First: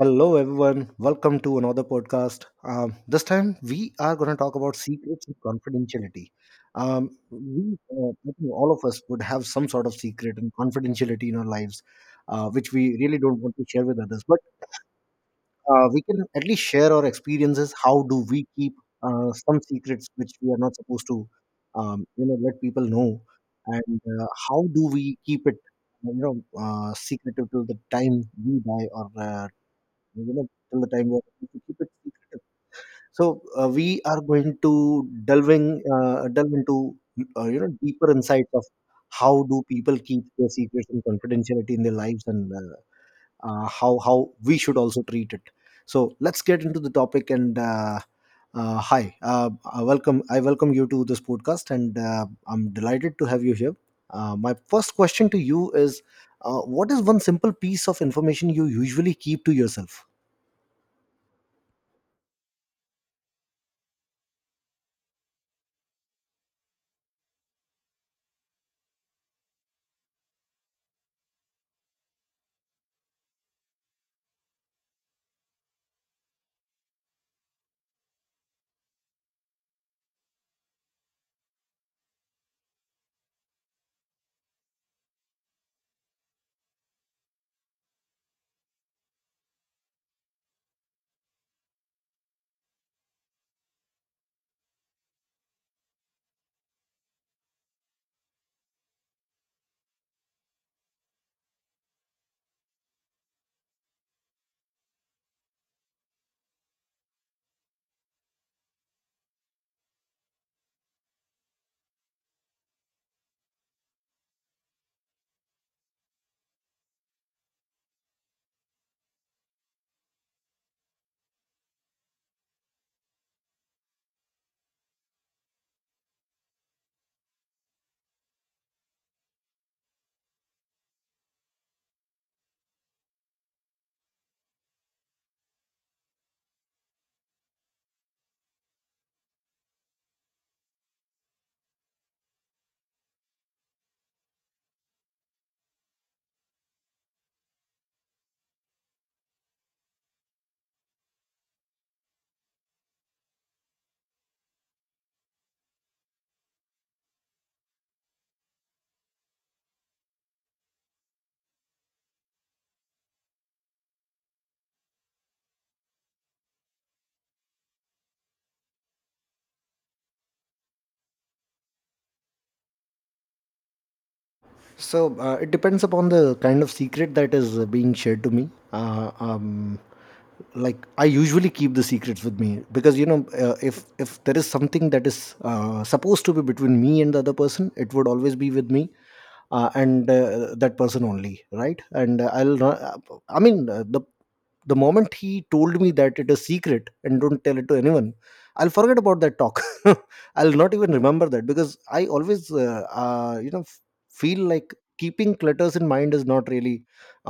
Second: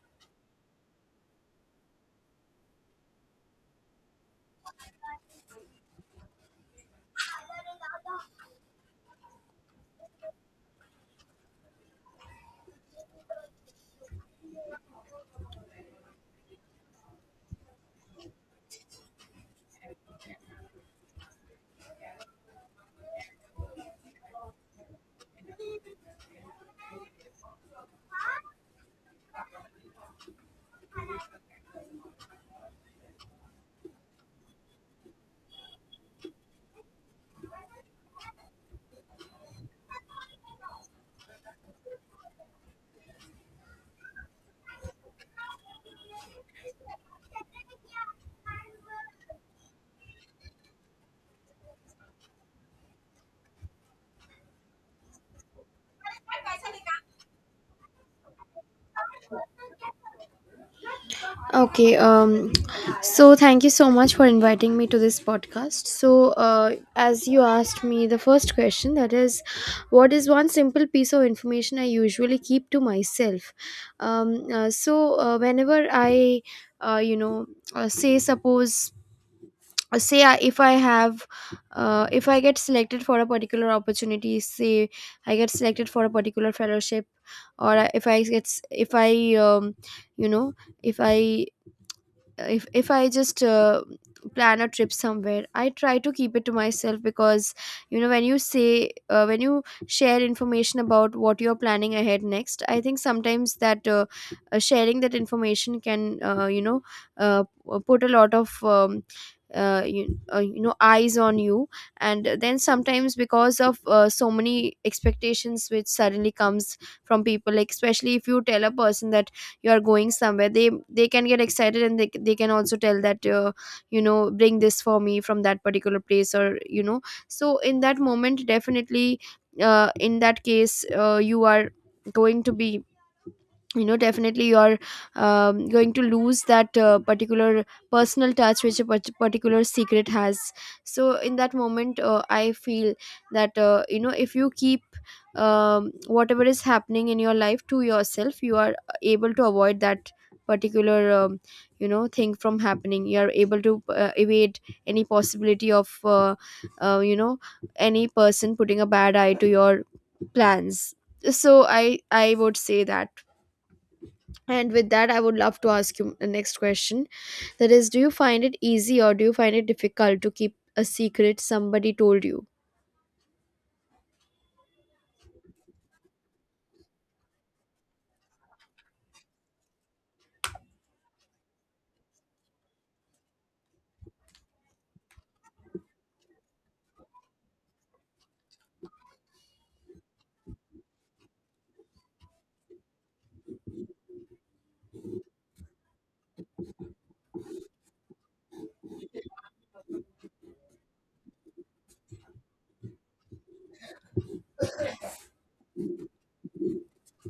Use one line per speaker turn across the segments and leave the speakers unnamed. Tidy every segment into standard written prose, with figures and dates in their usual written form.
Hello, everyone. Welcome to another podcast. This time, we are going to talk about secrets and confidentiality. I think all of us would have some sort of secret and confidentiality in our lives, which we really don't want to share with others. But we can at least share our experiences. How do we keep some secrets which we are not supposed to, you know, let people know, and how do we keep it, you know, secretive till the time we die, or you know, till the time we are able to keep it secretive. So we are going to delving delve into you know, deeper insights of how do people keep their secrets and confidentiality in their lives, and how we should also treat it. So let's get into the topic. And hi, I welcome you to this podcast, and I'm delighted to have you here. My first question to you is, what is one simple piece of information you usually keep to yourself?
Okay, um, so thank you so much for inviting me to this podcast. As you asked me the first question, that is, what is one simple piece of information I usually keep to myself? Whenever I, you know, say, suppose, say, I, if I have, if I get selected for a particular opportunity, say, I get selected for a particular fellowship, or I- if I get, s- if I, you know, if I if I just plan a trip somewhere, I try to keep it to myself. Because when you uh, when you share information about what you're planning ahead next, I think sometimes that sharing that information can uh, you know put a lot of eyes on you. And then sometimes, because of so many expectations which suddenly comes from people, like especially if you tell a person that you are going somewhere, they can get excited and they can also tell that, bring this for me from that particular place, or you know. So in that moment, definitely, in that case, you are going to be, you know, definitely you're, going to lose that particular personal touch which a particular secret has. So in that moment, I feel that, if you keep, whatever is happening in your life, to yourself, you are able to avoid that particular thing from happening. You are able to evade any possibility of uh, you know any person putting a bad eye to your plans. So I would say that. And with that, I would love to ask you the next question. That is, do you find it easy, or do you find it difficult to keep a secret somebody told you?
So it depends upon the kind of secret that is being shared to me. Like, I usually keep the secrets with me, because you know, if there is something that is supposed to be between me and the other person, it would always be with me and that person only, right? And I'll not- I mean, the moment he told me that it is secret and don't tell it to anyone, I'll forget about that talk. I'll not even remember that, because I always you know, feel like keeping clutters in mind is not really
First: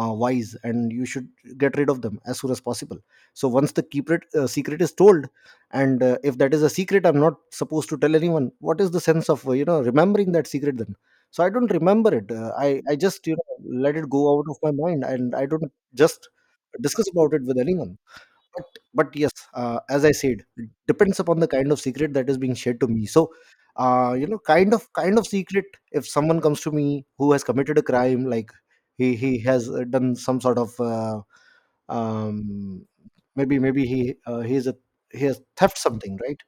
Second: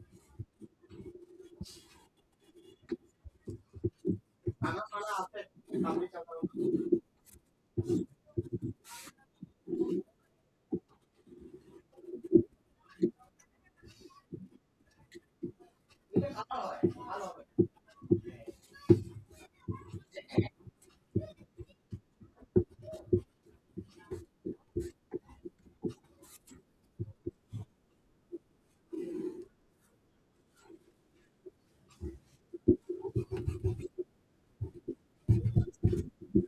wise, and you should get rid of them as soon as possible. So once the secret, is told, and if that is a secret I'm not supposed to tell anyone, what is the sense of you know, remembering that secret, then? So I don't remember it. I just, you know, let it go out of my mind, and I don't just discuss about it with anyone. but but yes, as I said, it depends upon the kind of secret that is being shared to me. So you know, kind of secret, if someone comes to me who has committed a crime, like he has done some sort of um maybe he is a he has theft something, right?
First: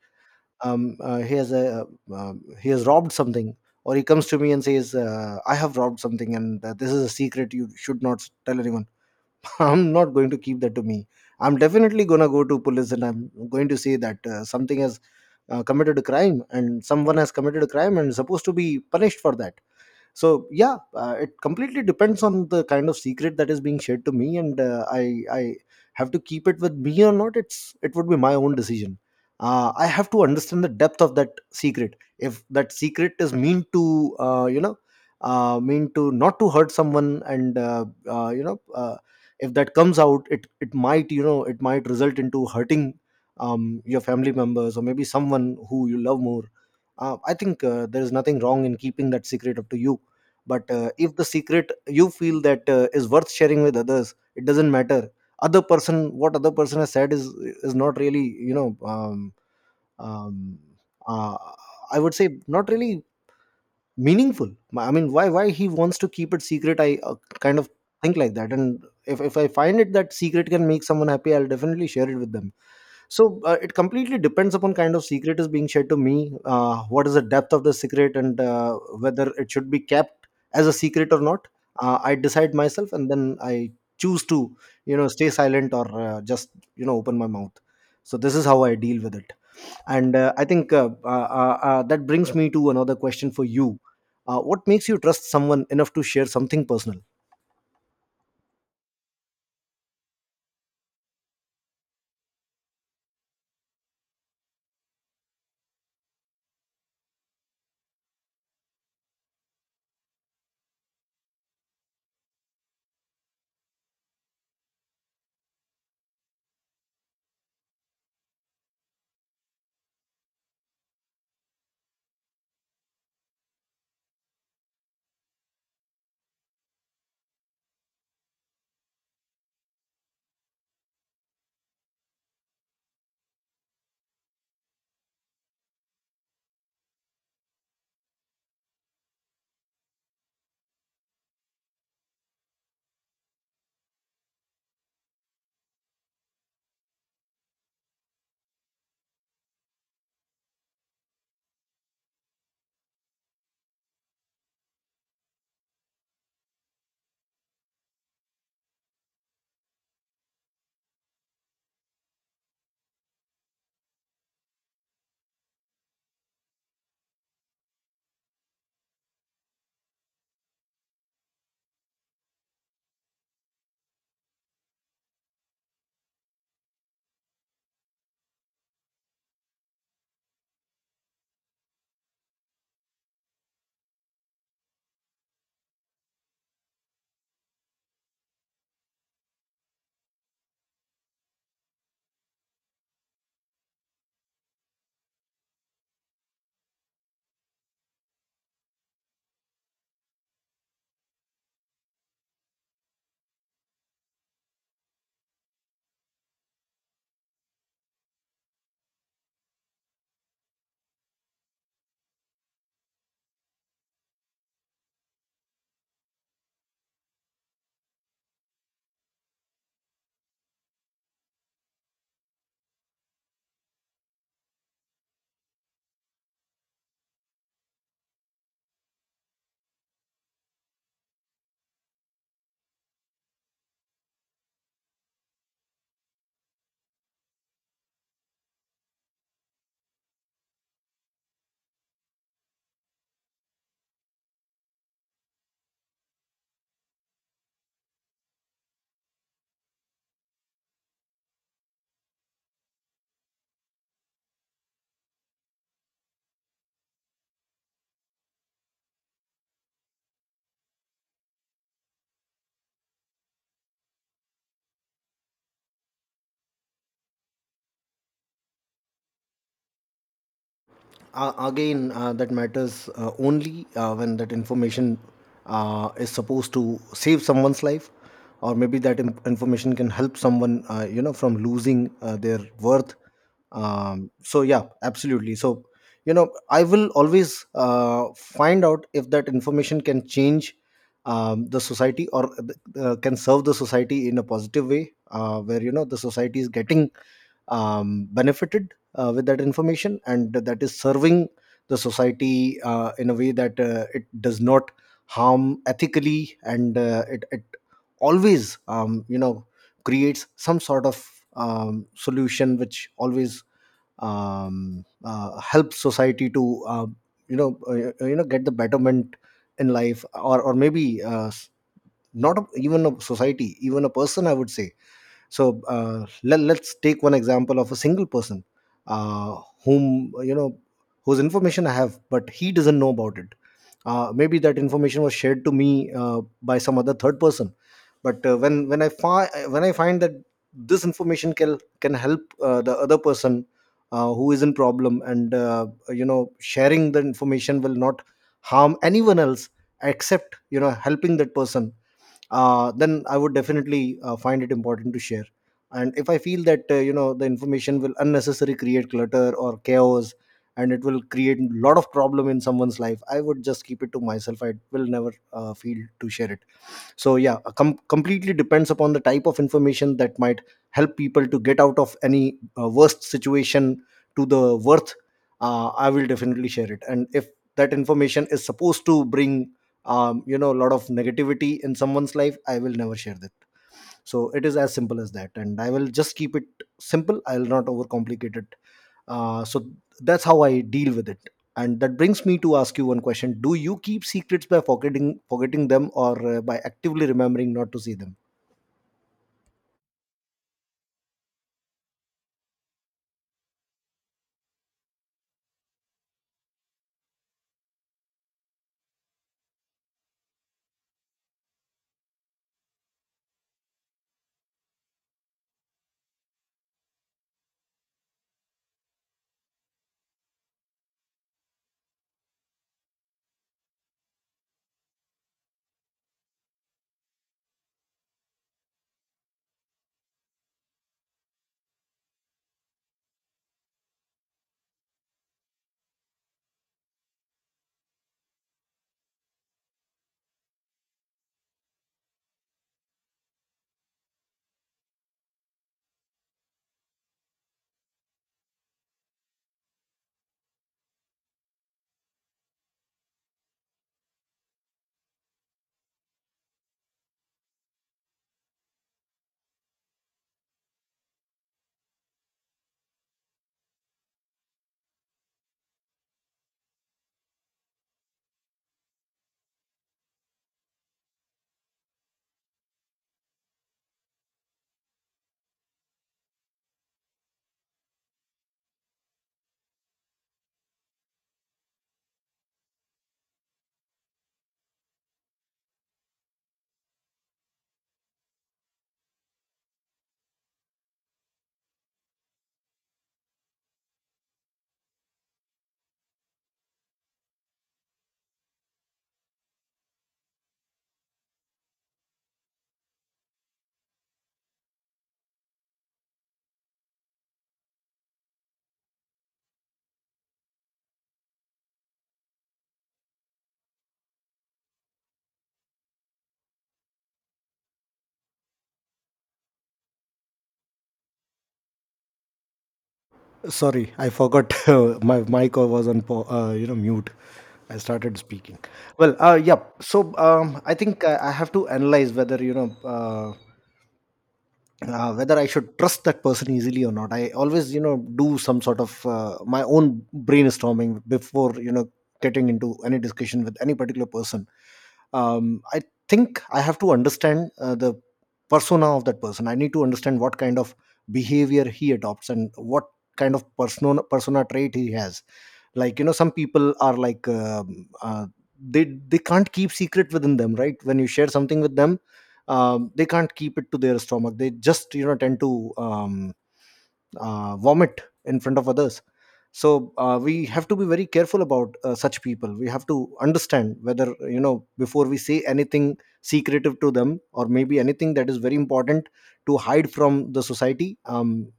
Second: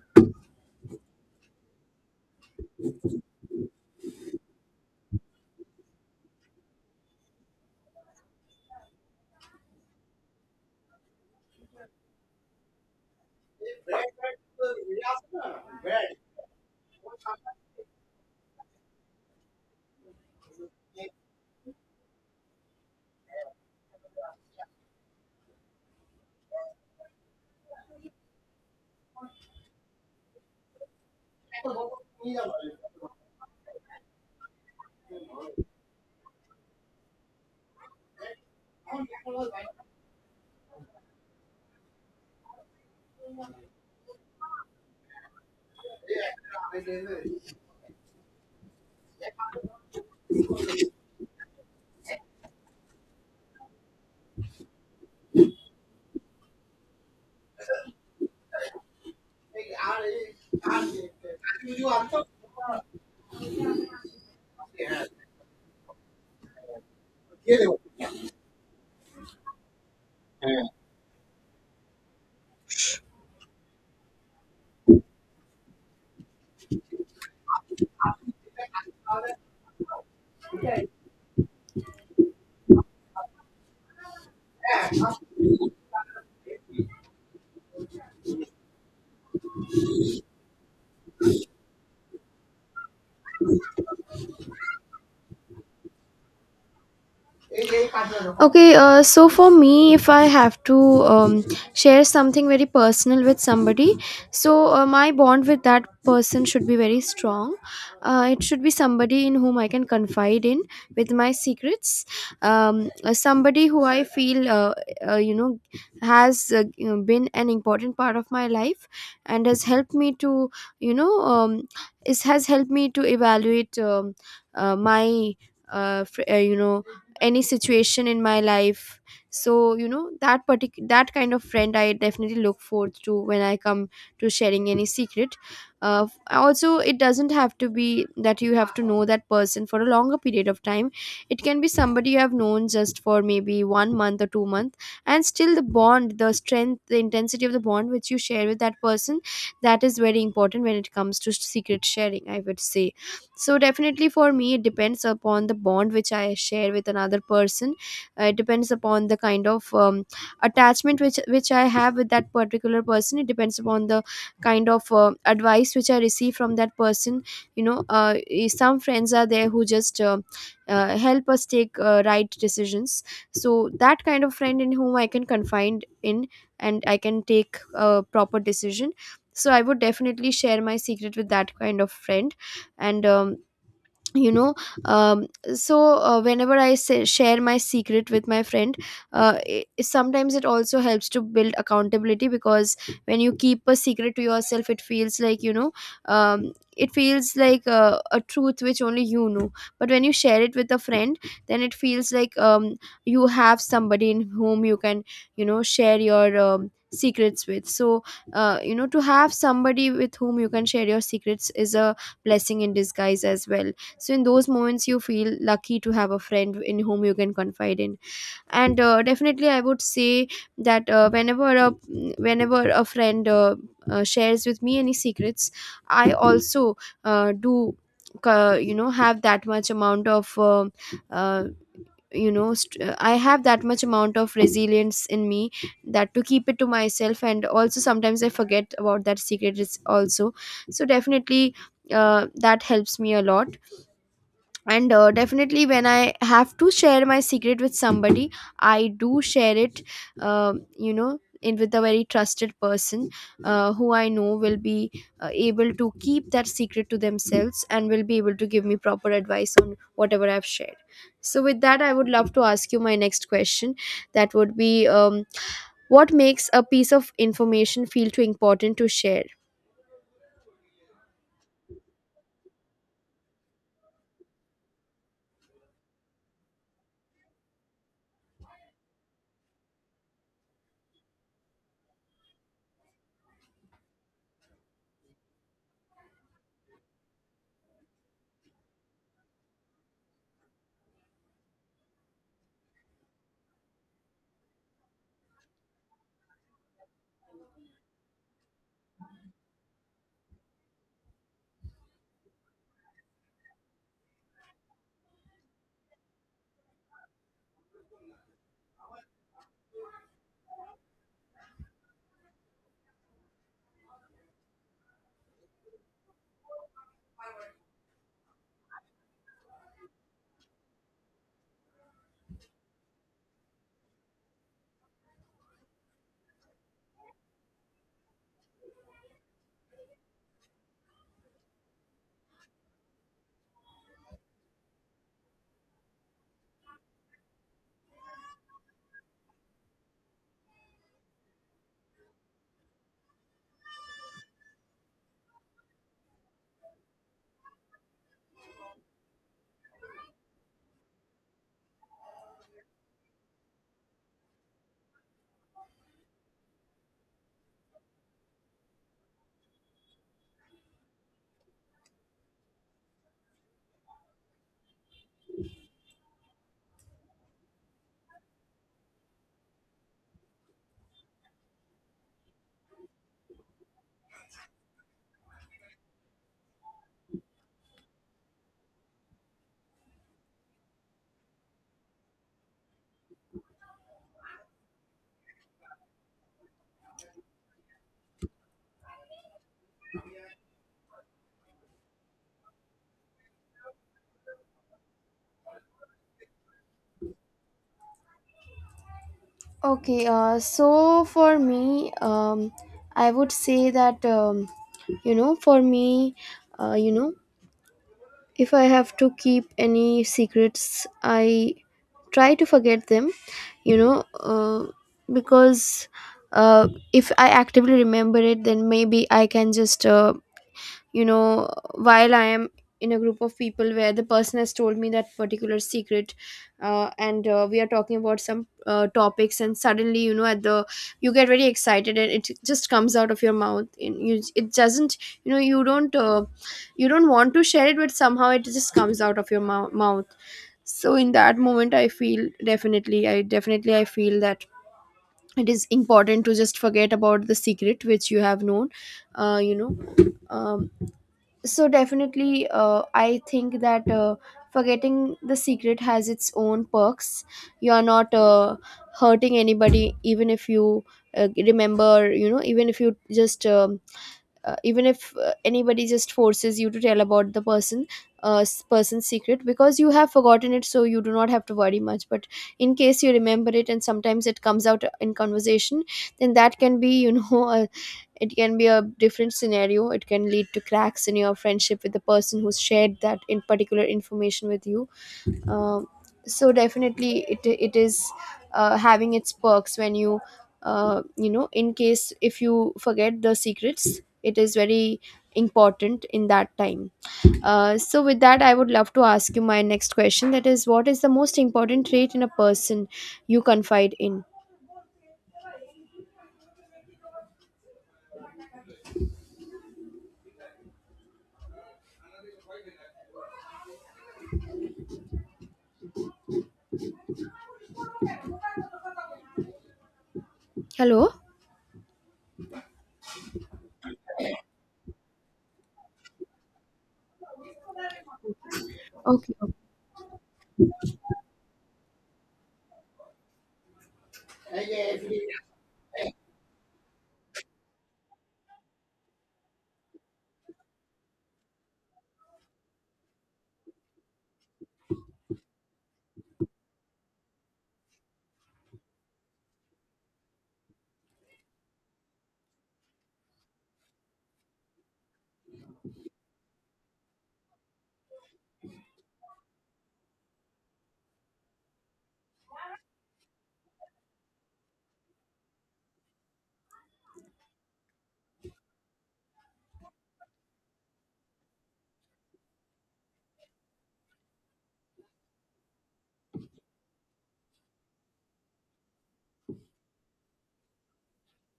he has a, he has robbed something, or he comes to me and says, I have robbed something, and this is a secret, you should not tell anyone. I'm not going to keep that to me. I'm definitely gonna go to police, and I'm going to say that something has committed a crime, and someone has committed a crime and supposed to be punished for that. So yeah, it completely depends on the kind of secret that is being shared to me, and I have to keep it with me or not, it would be my own decision. I have to understand the depth of that secret. If that secret is meant to you know, mean to not to hurt someone, and you know, if that comes out, it might, you know, it might result into hurting your family members, or maybe someone who you love more, I think there is nothing wrong in keeping that secret up to you. But if the secret, you feel that is worth sharing with others, it doesn't matter. Other person, what other person has said, is not really, you know, um, um, uh, I would say, not really meaningful. I mean, why he wants to keep it secret, I kind of think like that. And if I find it that secret can make someone happy, I'll definitely share it with them. So it completely depends upon kind of secret is being shared to me, what is the depth of the secret, and whether it should be kept as a secret or not. I decide myself, and then I choose to, you know, stay silent, or just, you know, open my mouth. So this is how I deal with it. And I think that brings me to another question for you. What makes you trust someone enough to share something personal?
Okay, so for me, if I have to, share something very personal with somebody, so my bond with that person should be very strong. It should be somebody in whom I can confide in with my secrets. Somebody who I feel, uh, you know, has, been an important part of my life and has helped me to, you know, um, is has helped me to evaluate, my. Uh, fr- uh, you know any situation in my life. So you know, that particular, that kind of friend I definitely look forward to when I come to sharing any secret. Uh, also, it doesn't have to be that you have to know that person for a longer period of time. It can be somebody you have known just for maybe 1 month or 2 months, and still the bond, the strength, the intensity of the bond which you share with that person, that is very important when it comes to secret sharing, I would say. So definitely for me, it depends upon the bond which I share with another person. It depends upon the kind of, attachment which I have with that particular person. It depends upon the kind of advice which I receive from that person. You know, some friends are there who just help us take right decisions. So that kind of friend in whom I can confide in, and I can take a proper decision. So I would definitely share my secret with that kind of friend. And um, you know um, so uh, whenever I share my secret with my friend, I sometimes, it also helps to build accountability. Because when you keep a secret to yourself, it feels like, you know, it feels like a truth which only you know. But when you share it with a friend, then it feels like, you have somebody in whom you can, you know, share your secrets with. So to have somebody with whom you can share your secrets is a blessing in disguise as well. So in those moments, you feel lucky to have a friend in whom you can confide in. And definitely I would say that, whenever a friend shares with me any secrets, I also do you know have that much amount of uh, I have that much amount of resilience in me, that to keep it to myself. And also sometimes I forget about that secret is also. So definitely, that helps me a lot. And definitely, when I have to share my secret with somebody, I do share it, in with a very trusted person, who I know will be able to keep that secret to themselves, and will be able to give me proper advice on whatever I've shared. So with that, I would love to ask you my next question. That would be, what makes a piece of information feel too important to share?
Again, that matters only when that information is supposed to save someone's life, or maybe that information can help someone you know, from losing their worth. So yeah, absolutely. So you know, I will always find out if that information can change the society, or can serve the society in a positive way, where you know, the society is getting benefited with that information, and that is serving the society in a way that it does not harm ethically, and it, it always, you know, creates some sort of solution, which always helps society to you know, you know, get the betterment in life. Or maybe not a, even a society, even a person, I would say. So let, let's take one example of a single person, uh, whom you know, whose information I have, but he doesn't know about it. Maybe that information was shared to me by some other third person. But when I find that this information can help the other person who is in problem, and you know, sharing the information will not harm anyone else, except, you know, helping that person, then I would definitely find it important to share. And if I feel that you know, the information will unnecessarily create clutter or chaos, and it will create a lot of problem in someone's life, I would just keep it to myself. I will never feel to share it. So yeah, completely depends upon the type of information. That might help people to get out of any worst situation to the worth, I will definitely share it. And if that information is supposed to bring you know, a lot of negativity in someone's life, I will never share that. So it is as simple as that, and I will just keep it simple. I will not overcomplicate it. So that's how I deal with it. And that brings me to ask you one question: do you keep secrets by forgetting them, or by actively remembering not to see them?
Okay, so for me, I would say that, for me, uh, you know, if I have to keep any secrets, I try to forget them, you know, uh, because if I actively remember it, then maybe I can just, you know while I am in a group of people where the person has told me that particular secret, and we are talking about some topics, and suddenly, you know, at the, you get very excited, and it just comes out of your mouth. And you, it doesn't, you know, you don't want to share it, but somehow it just comes out of your mouth. So in that moment, I definitely I feel that it is important to just forget about the secret which you have known. uh, you know um, so definitely, I think that forgetting the secret has its own perks. You are not hurting anybody, even if you remember, you know, even if you just, even if, anybody just forces you to tell about the person, person's secret, because you have forgotten it, so you do not have to worry much. But in case you remember it, and sometimes it comes out, in conversation, then that can be, you know, a, it can be a different scenario. It can lead to cracks in your friendship with the person who shared that in particular information with you. Um, so definitely, it is having its perks, when you, you know in case if you forget the secrets, it is very important in that time. So with that, I would love to ask you my next question. That is, what is the most important trait in a person you confide in? Hello.
Sorry, I forgot. My mic was on you know, mute. I started speaking. Well,
Okay.
yeah. So I think I have to analyze whether, you know, whether I should trust that person easily or not. I always, you know, do some sort of my own brainstorming before, you know, getting into any discussion with any particular person. I think I have to understand the persona of that person. I need to understand what kind of behavior he adopts, and what kind of persona trait he has. Like, you know, some people are like, they can't keep secret within them, right? When you share something with them, they can't keep it to their stomach. They just, you know, tend to vomit in front of others. So we have to be very careful about such people. We have to understand whether, you know, before we say anything secretive to them, or maybe anything that is very important to hide from the society,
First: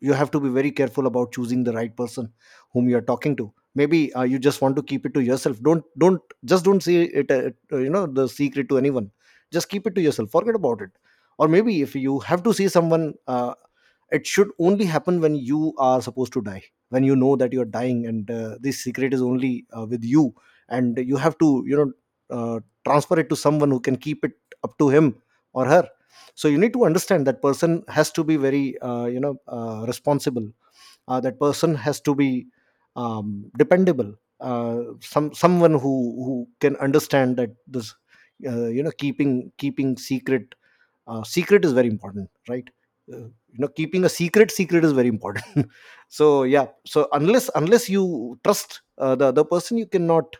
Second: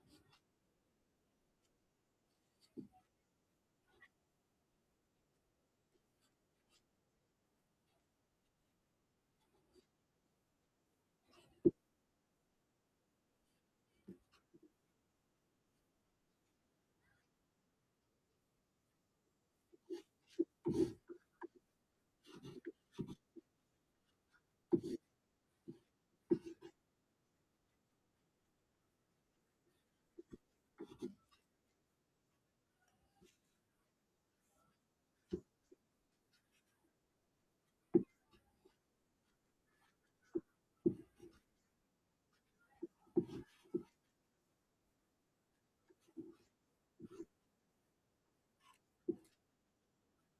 you have to be very careful about choosing the right person whom you are talking to. Maybe you just want to keep it to yourself, don't just don't say it, you know, the secret to anyone. Just keep it to yourself, forget about it. Or maybe if you have to see someone, it should only happen when you are supposed to die, when you know that you are dying, and this secret is only with you, and you have to, you know, transfer it to someone who can keep it up to him or her. So you need to understand, that person has to be very, you know, responsible. That person has to be dependable. Some, someone who can understand that this you know, keeping secret is very important, right? uh, you know, keeping a secret secret is very important. So yeah, so unless you trust the other person, you cannot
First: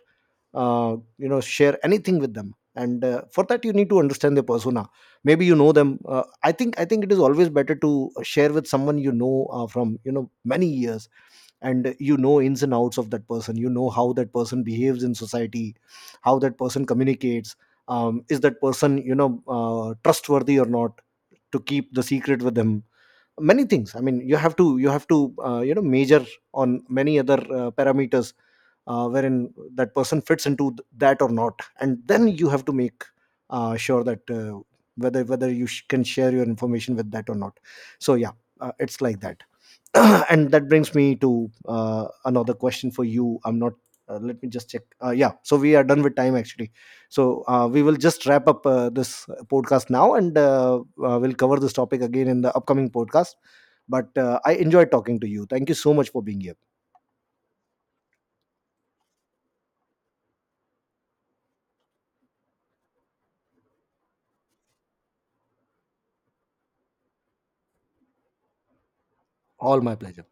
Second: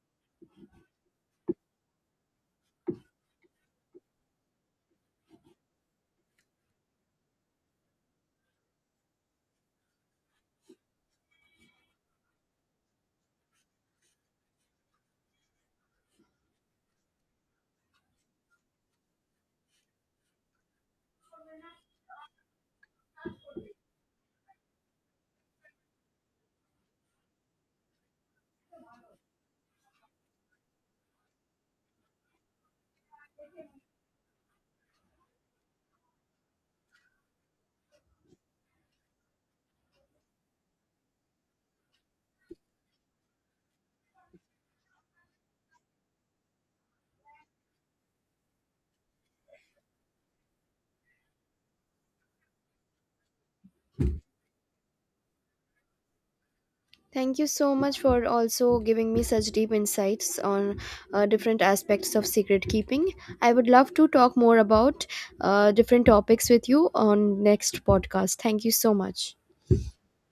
you know, share anything with them. And for that you need to understand their persona. Maybe you know them I think it is always better to share with someone you know from, you know, many years, and you know ins and outs of that person. You know how that person behaves in society, how that person communicates, is that person, you know, trustworthy or not to keep the secret with them. Many things, I mean, you have to, you know, measure on many other parameters wherein that person fits into that or not. And then you have to make sure that whether you can share your information with that or not. So yeah, it's like that. And that brings me to another question for you. I'm not, let me just check. Yeah, so we are done with time, actually. So we will just wrap up this podcast now, and we'll cover this topic again in the upcoming podcast. But I enjoyed talking to you. Thank you so much for being here.
Thank you so much for also giving me such deep insights on different aspects of secret keeping. I would love to talk more about different topics with you on next podcast. Thank you so much.
All my pleasure.